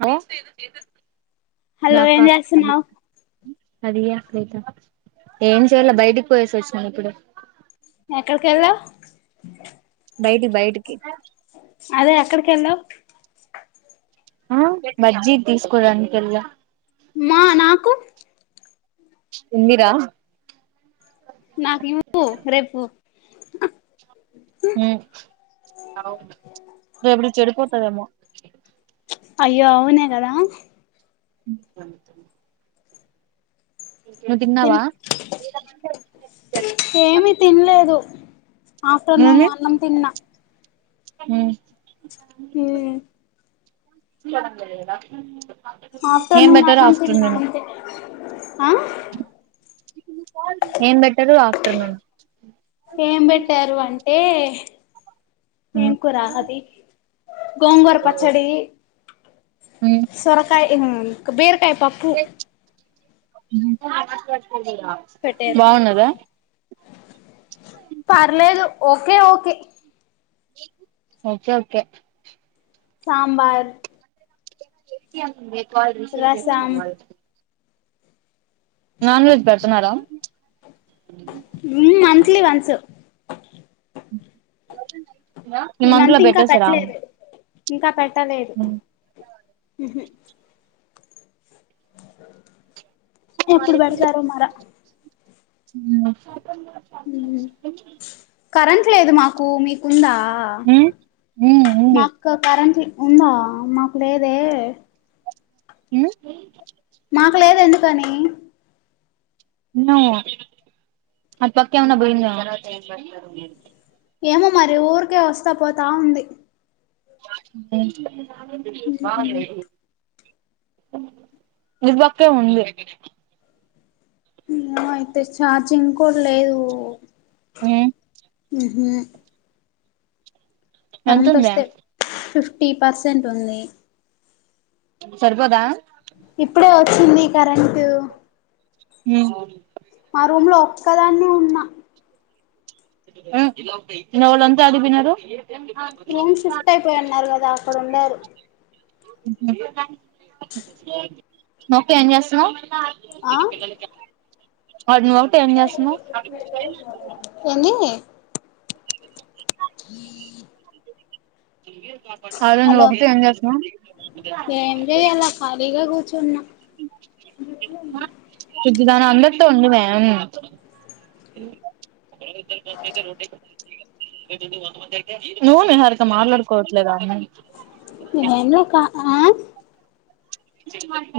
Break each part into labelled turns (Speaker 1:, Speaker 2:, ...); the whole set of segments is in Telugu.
Speaker 1: అ
Speaker 2: హలో ఎంచేస్తున్నావు
Speaker 1: ఏం చేయయాలో బయటికి పోయేసి వచ్చను ఇప్పుడు
Speaker 2: ఎక్కడికి వెళ్లవు
Speaker 1: బయటి బయటికి
Speaker 2: అదే అక్కడికెళ్ళా
Speaker 1: ఆ బజ్జీ తీసుకోడానికి వెళ్ళ
Speaker 2: మా నాకు
Speaker 1: ఇందిరా
Speaker 2: నాకు ఇవ్వు రేపు
Speaker 1: ఇ ఎప్పుడు చెడుపోతదేమో
Speaker 2: అయ్యో అవును కదా
Speaker 1: [unintelligible] నువ్వు
Speaker 2: తి
Speaker 1: తిన్నావా
Speaker 2: ఏమి తినలేదు ఆఫటర్నూన్ వన్నం తినిన
Speaker 1: హ
Speaker 2: హె
Speaker 1: [unintelligible] ఏం
Speaker 2: ఆఫ్టర్నూన్
Speaker 1: పెట్టారు
Speaker 2: అన్నం తిన్నా
Speaker 1: ఆఫ్టర్నూన్
Speaker 2: అంతే ఆ
Speaker 1: ఏం బెట్టరు ఆఫ్టర్నూన్
Speaker 2: ఏం పెట్టారు అంటే ఎమ్ కూర అది గోంగూర పచ్చడి సొరకాయ బీరకాయ పప్పు పెట్టారు
Speaker 1: బాగున్నదా
Speaker 2: పర్లేదు ఓకే ఓకే
Speaker 1: ఓకే కే
Speaker 2: సాంబార్
Speaker 1: క రిసీవ్
Speaker 2: రసం
Speaker 1: వా నాన్ వెజ్ పెడుతున్నారా
Speaker 2: మంతంత్లీ వన్స్
Speaker 1: ఈ మంత్ లో పెటర్ సార్
Speaker 2: ఇంకా పెట్టలేదు ఎప్పుడు పెడతారో మరా ఉహు
Speaker 1: [unintelligible]
Speaker 2: కరెంట్ లేదు మాకు మీకుందా మాకు కరెంట్ ఉందా మాకు లేదే
Speaker 1: [unintelligible]
Speaker 2: మాకు లేదు ఎందుకని
Speaker 1: అటు పక్క ఏమైనా పోయిందేమో
Speaker 2: ఏమో మరి ఊరికే వస్తా పోతా ఉంది
Speaker 1: బాగుంది మీ పక్కే ఉంది
Speaker 2: అయితే చఛార్జింగ్ కూడా లేదు కరెంట్
Speaker 1: ఎంతుంది
Speaker 2: వస్తే ఫిఫ్టీ పర్సెంట్ ఉంది
Speaker 1: సరిపోదా
Speaker 2: ఇప్పుడే వచ్చింది కరెంటట్
Speaker 1: హ
Speaker 2: రూమ్ లో ఒక్కదాన్న ఉన్నా
Speaker 1: వాళ్ళంతా యట్టి పోయినారు
Speaker 2: రూమ్ షిఫ్ట్ అయిపోయిన్నారు కదా అక్కడ ఉండరు
Speaker 1: ఏం చేస్తున్నా
Speaker 2: ఆ
Speaker 1: [unintelligible] వాడునువు టైం చేస్తు ను
Speaker 2: ఏంది [unintelligible]
Speaker 1: [unintelligible] అదే నువ్వు
Speaker 2: హలో
Speaker 1: ఒకటి ఏం చేస్తాన్నా
Speaker 2: చన్నా
Speaker 1: ఈడ అందరితో ఉండుమే [unintelligible] నువ్ నిహరిక మాట్లాడుకోట్లేదా అమ్నయి
Speaker 2: నువ్వేంలా కా ఆ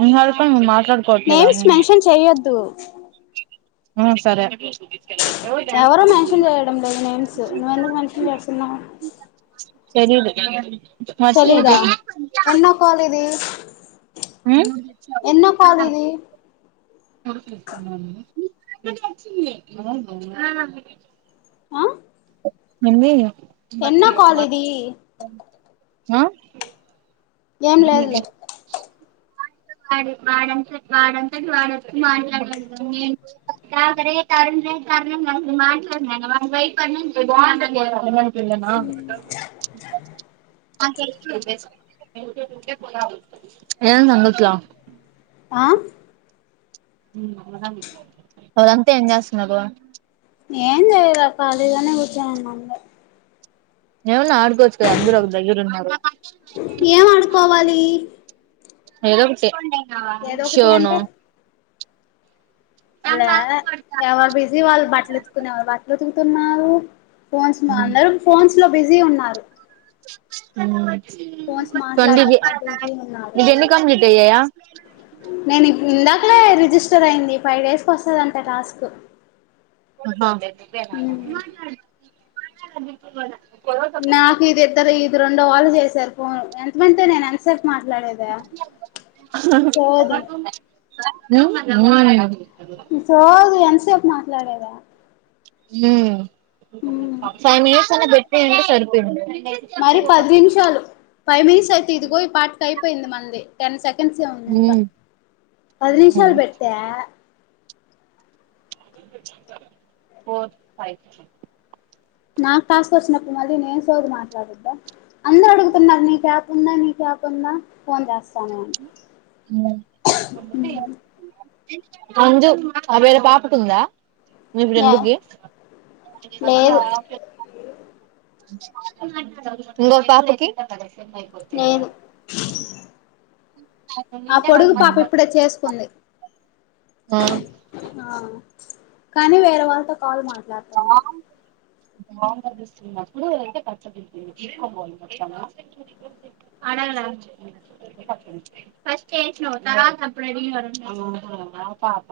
Speaker 1: నిహరిక మేము మాట్లాడుకోవట్లేదా
Speaker 2: నేమ్స్ మెన్షన్ చెయ్యొద్దు
Speaker 1: ఆ సరే
Speaker 2: ఎవరు మెన్షన్ చేయడం లేదు నేమ్స్ నువ్వెందుకు మెన్షన్ చేస్తున్నావు
Speaker 1: సరదు మర్చ
Speaker 2: తెలీదా ఎన్నో కాల్ ఇది
Speaker 1: ఉమ్
Speaker 2: ఎన్నో కాల్ ఇది
Speaker 1: నీకు కూడా తెచ్చింది. హ
Speaker 2: ఆ
Speaker 1: ఎంది
Speaker 2: ఎన్నో కాల్ ఇది
Speaker 1: ఆ
Speaker 2: ఏం లేదులే
Speaker 1: వాడు వాడంత వాడంతటి వాడొచ్చి మాట్లాడ నేనుగరే తారు మాట్లాడిన వాని కి భయపడి [unintelligible] ఏమైంది అంగట్ల
Speaker 2: ఆ
Speaker 1: అవును మీరు అంతా ఏం చేస్తున్నారు
Speaker 2: ఇడ ఖాళీ గానే కూర్చొని ఉన్నాం
Speaker 1: ఎవన్న ఆడ్కో వచ్చకదా అందరూ ఒక దగ్గరన్న ఉన్నారు
Speaker 2: ఏం ఆడుకోవాలి
Speaker 1: ఏదో ఒకటి
Speaker 2: ఏదో ఒకటి
Speaker 1: షోను
Speaker 2: అంటే లే ఎవరు బిజీ వాళ్ళు బట్టలు ఉతుకునే వాళ్ళు బట్టలు ఉతుకుతున్నారు. ఫోన్స్ మా అందరూ ఫోన్స్ లో బిజీ ఉన్నారు
Speaker 1: ఉమ్
Speaker 2: ఫోన్స్ మాట్లాడటంలో బిజీ ఉన్నాడు నేను ఇందాకలే రిజిస్టర్ అయింది ఫైవ్ డేస్కి వస్తుందంట టాస్క్
Speaker 1: హ
Speaker 2: నాకు ఇది ఇద్దరు ఇది రెండో వాళ్ళు చేసారు ఫోన్ ఎంతమందింత నేను ఎంత సేపు మాట్లాడేదా సోది
Speaker 1: హు హు
Speaker 2: సోది ఎంత సేపు పు మాట్లాడేది
Speaker 1: ఉ ఫైవ్ మినిట్స్ అనే పెట్టేది ఉంటే సరిపోయేది
Speaker 2: మరి పది నిమిషాలు ఫైవ్ మినిట్స్ అయితే ఇదిగో ఈ పాటకి అయిపోయింది మనది. టెన్ సెకండ్స్ ఉంది ఇంకా
Speaker 1: హ్మ్
Speaker 2: పది నిమిషాలు పెట్టా
Speaker 1: ఫోర్ ఫై
Speaker 2: నాకు టాస్క్ వచ్చినప్పుడు మళ్ళీ నేను సోది మాట్లాడొద్దా అందరూ అడుగుతున్నారు నీ ఆప్ ఉందా నీ ఆప్ ఉందా ఫోన్ చేస్తా
Speaker 1: అ అందు ఆ వేరే పాపకు ఉందా మీ
Speaker 2: యా
Speaker 1: ఫ్రెండ్ కి
Speaker 2: లేదు
Speaker 1: ఇంగో పాపకి
Speaker 2: నేను ఆ పొడుగు పాప ఇప్పుడే చేసుకుంది
Speaker 1: ఆ
Speaker 2: ఆ కానీ వేరే వాళ్ళతో కాల్ మ లాతంది
Speaker 1: [unintelligible] అడగల ఫస్ట్ వేసినవు తర్వాత అప్పుడు అడిగినవు పాప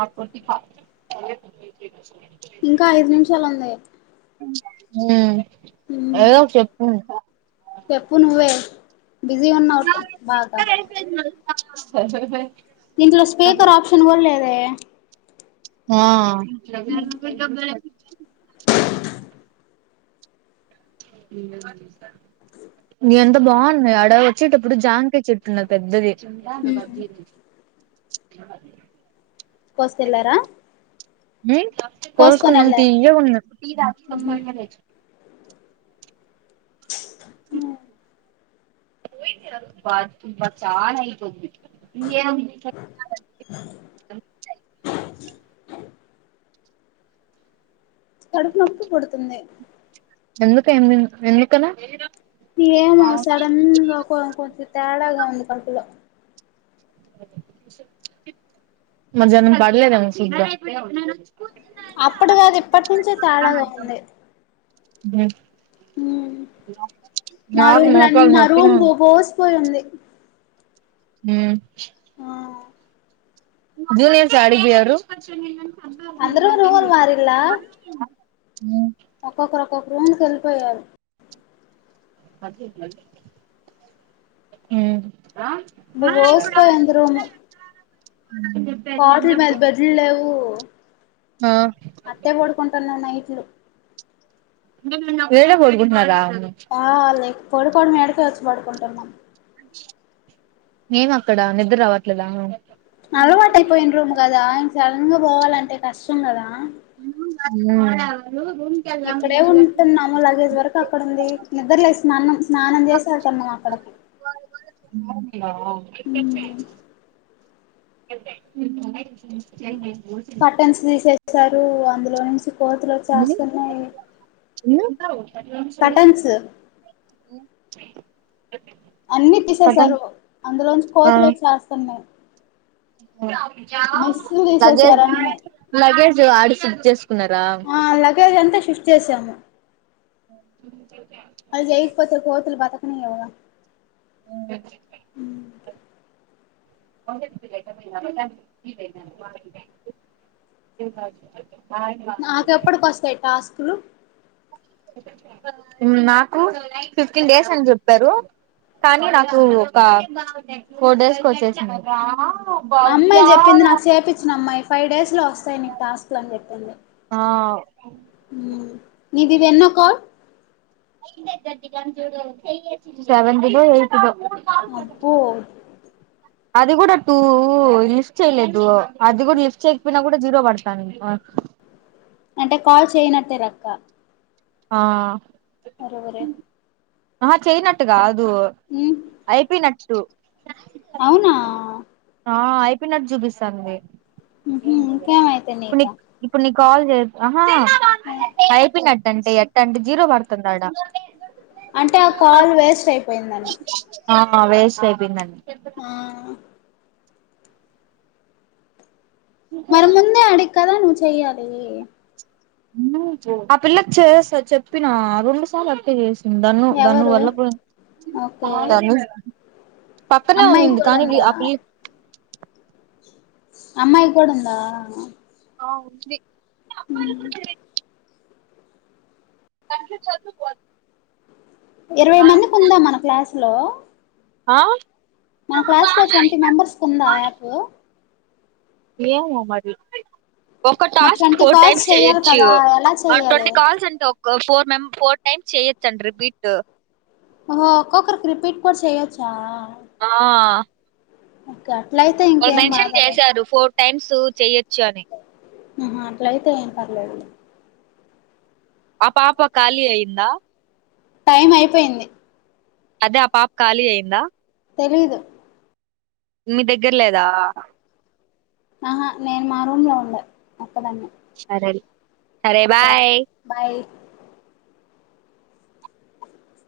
Speaker 1: ఆ కోట్టి ప
Speaker 2: ఇంకా ఐదు నిమిషాలు ఉంది.
Speaker 1: ఆ
Speaker 2: ఉమ్
Speaker 1: ఏదోటి చెప్పు
Speaker 2: చెప్పు నువ్వే బిజీ ఉన్న ఒట్టు బాగా
Speaker 1: హహ
Speaker 2: దీంట్లో స్పీకర్ ఆప్షన్ కూడా లేదే.
Speaker 1: ఆ ఉమ్ ఎంత బాగున్నాయి ఆడ వచ్చేటప్పుడు జాంకాయ చెట్టున్నాది పెద్దది.
Speaker 2: ఉమ్ కోసుకెల్లారా.
Speaker 1: ఉమ్ కోసుకున్న తీయగా ఉన్నాయి. చానా ఇతుంది [unintelligible] [inaudible]
Speaker 2: కడుపు నొప్పి పుడుతుంది.
Speaker 1: ఎందుకు ఏం తీన్ ఎందుకలా
Speaker 2: ఏమో సడన్గా కొంచెం తేడాగా ఉంది కడుపులో
Speaker 1: మధ్యాహ్నం పడ్లేదేమో ఫుడ్
Speaker 2: అప్పుడు కాదు ఇప్పటి నుంచే తేడా గా ఉంది.
Speaker 1: బ
Speaker 2: మా
Speaker 1: నాకు
Speaker 2: రూమ్ల
Speaker 1: మోకాలు
Speaker 2: మా
Speaker 1: నొప్పిగా
Speaker 2: రూమ్
Speaker 1: ఉంది
Speaker 2: బోసిపోయి ఉంది
Speaker 1: ఉం
Speaker 2: ఆ
Speaker 1: జూనియర్సు యాడికి పోయిర్రు.
Speaker 2: అందరు రూమ్లు మారిలా
Speaker 1: హ్మ్
Speaker 2: ఒక్కొక్కరు ఒక్కొక్క రూమ్ కి వెళ్ళిపోయారు
Speaker 1: ఉమ్
Speaker 2: బోసి పోయి ఉంది రూము కోట్ల మీద బెడ్లు లేవు
Speaker 1: ఆ
Speaker 2: అట్టే పడుకుంటాన్నా నైట్లు
Speaker 1: ఇడే పడుకుంటున్నారా.
Speaker 2: ఆ లే పడుకోవడం ఈడకే వచ్చి పడుకుంటున్నాం
Speaker 1: ఏం అక్కడ నిద్ర రావట్లేద
Speaker 2: అలవాటయిపోయిన రూమ్ కదా ఇంక సడన్గా పోవాలంటే కష్టం కదా. ఎక్కడే ఉంటున్నాము. లగేజ్ వరకు అక్కడ ఉంది నిద్రలే స్నానం స్నానం చేస వెళ్తున్నాము అక్కడ
Speaker 1: ఆ
Speaker 2: కర్టన్స్
Speaker 1: [unintelligible]
Speaker 2: తీసేసారు అందులో నుంచి కోతలు వచ్చేస్తున్నాయి. కర్టన్స్
Speaker 1: ఉం
Speaker 2: అన్ని తీసేసారు అందులోంచి
Speaker 1: ఆ
Speaker 2: కోతులు వచ్చేస్తున్నాయి. మెస్సులు
Speaker 1: లగేజ్
Speaker 2: తీసేసారు అన్ని
Speaker 1: లగేజ్ ఆడుసి
Speaker 2: ఆ లగేజ్ అంతా షిఫ్ట్ చేసాము. నివ [inaudible]
Speaker 1: అ
Speaker 2: ఉ
Speaker 1: [unintelligible]
Speaker 2: నాకు ఎప్పటికస్తాయి టాస్కులు.
Speaker 1: నాకు ఫిఫ్టీన్ డేస్ అని చెప్పారు. కానీ నాకు ఒక ఫోర్ డేస్ కు వచ్చేసినై.
Speaker 2: అమ్మాయి చెప్పింది నాకు చేపిచ్చిన అమ్మాయి ఫైవ్ డేస్ లో వస్తాయి నీకు టాస్క్లు అని చెప్పింది
Speaker 1: ఆవు
Speaker 2: నీకు ఇది ఎన్నో కాల్
Speaker 1: సెవెంత్ దో ఎయిత్ దో
Speaker 2: అబ్బోత్
Speaker 1: అది కూడా టూ లిఫ్ట్ చెయలేదు అది కూడా లిఫ్ట్ చేయకపోయినా కూడా జీరో వాడుతాంది హ
Speaker 2: అంటే కాల్ చేయనట్టే రక్క
Speaker 1: ఆ
Speaker 2: అరేవోరే
Speaker 1: ఆహ చేయనట్టుగాదు
Speaker 2: ఉమ్
Speaker 1: అయిపోయినట్టు
Speaker 2: అవునా
Speaker 1: ఆ అయిపోయినట్టు చూపిస్తాది
Speaker 2: ఉహు ఇంకేమైతే
Speaker 1: ఇప్పుడు
Speaker 2: నీకు
Speaker 1: నిక్ ఇప్పుడు నిక్ కాల్ చేసు ఆహా అయిపింగ్ అట్టటి ఎట్ట అంటే జీరో పడుతుంది అడ
Speaker 2: అంటే ఆ కాల్ వేస్ట్ అయిపోయిందని
Speaker 1: ఆ వేస్ట్ అయిపోయిందండి
Speaker 2: మా మరి ముందే అడిగి కదా నువ్వు చెయ్యాలి
Speaker 1: ను పో ఆ పిల్లకి చేస్తా చెప్పినా రెండు సార్లు అట్టే చేసు దాన్ను దాన్ను
Speaker 2: ఎవరు
Speaker 1: వాళ్ళ పె
Speaker 2: ఓకే
Speaker 1: దనుస్ పక్కనే
Speaker 2: అమ్మాయికి
Speaker 1: ఉందింది
Speaker 2: కూడా
Speaker 1: కానీ వి
Speaker 2: ఉందా
Speaker 1: ఆ పిల్
Speaker 2: అమ్మాయి కూడా ఉందా
Speaker 1: అ ఉంది గట్లే చదువు కోను
Speaker 2: ఇరవై మందికి ఉందా మన క్లాసు లో
Speaker 1: ఆ
Speaker 2: మన క్లాస్ లో ట్వంటీ మెంబర్స్ కు ఉందా ఆ యాప్
Speaker 1: ఏమో మరి ఒక
Speaker 2: మరి
Speaker 1: task
Speaker 2: twenty
Speaker 1: four
Speaker 2: calls
Speaker 1: times
Speaker 2: చెయ్యాలి
Speaker 1: చెయ్యొచ్చు
Speaker 2: కదా ఎలా
Speaker 1: ఆ
Speaker 2: చెయ్యాలి
Speaker 1: ట్వంటీ కాల్స్ ఏంటో ఒక్క ఫోర్ మెం ఫోర్ టైమ్స్ చేయాచ్చు అన్ రిపీట్
Speaker 2: ఓహో ఒక్కొక్కరికి రిపీట్ కూడ చేయొచ్చా
Speaker 1: ఆ
Speaker 2: ఓక్క
Speaker 1: వాళ్ళు మెన్షన్ చేశారు ఫోర్ టైమ్స్ చెయ్యొచ్చు అని
Speaker 2: ఆహా అట్ల అయితే ఏం పర్లేదు
Speaker 1: ఆ పాప ఖాళీ అయ్యందా
Speaker 2: టైం అయిపోయింది
Speaker 1: అదే ఆ పాప ఖాళీ అయ్యిందా
Speaker 2: తెలీదు
Speaker 1: మీ దగ్గర లేదా
Speaker 2: ఆహా నేన్ మా రూం లో ఉండే ఒక్కదాన్నే
Speaker 1: సరేల్
Speaker 2: స బయ్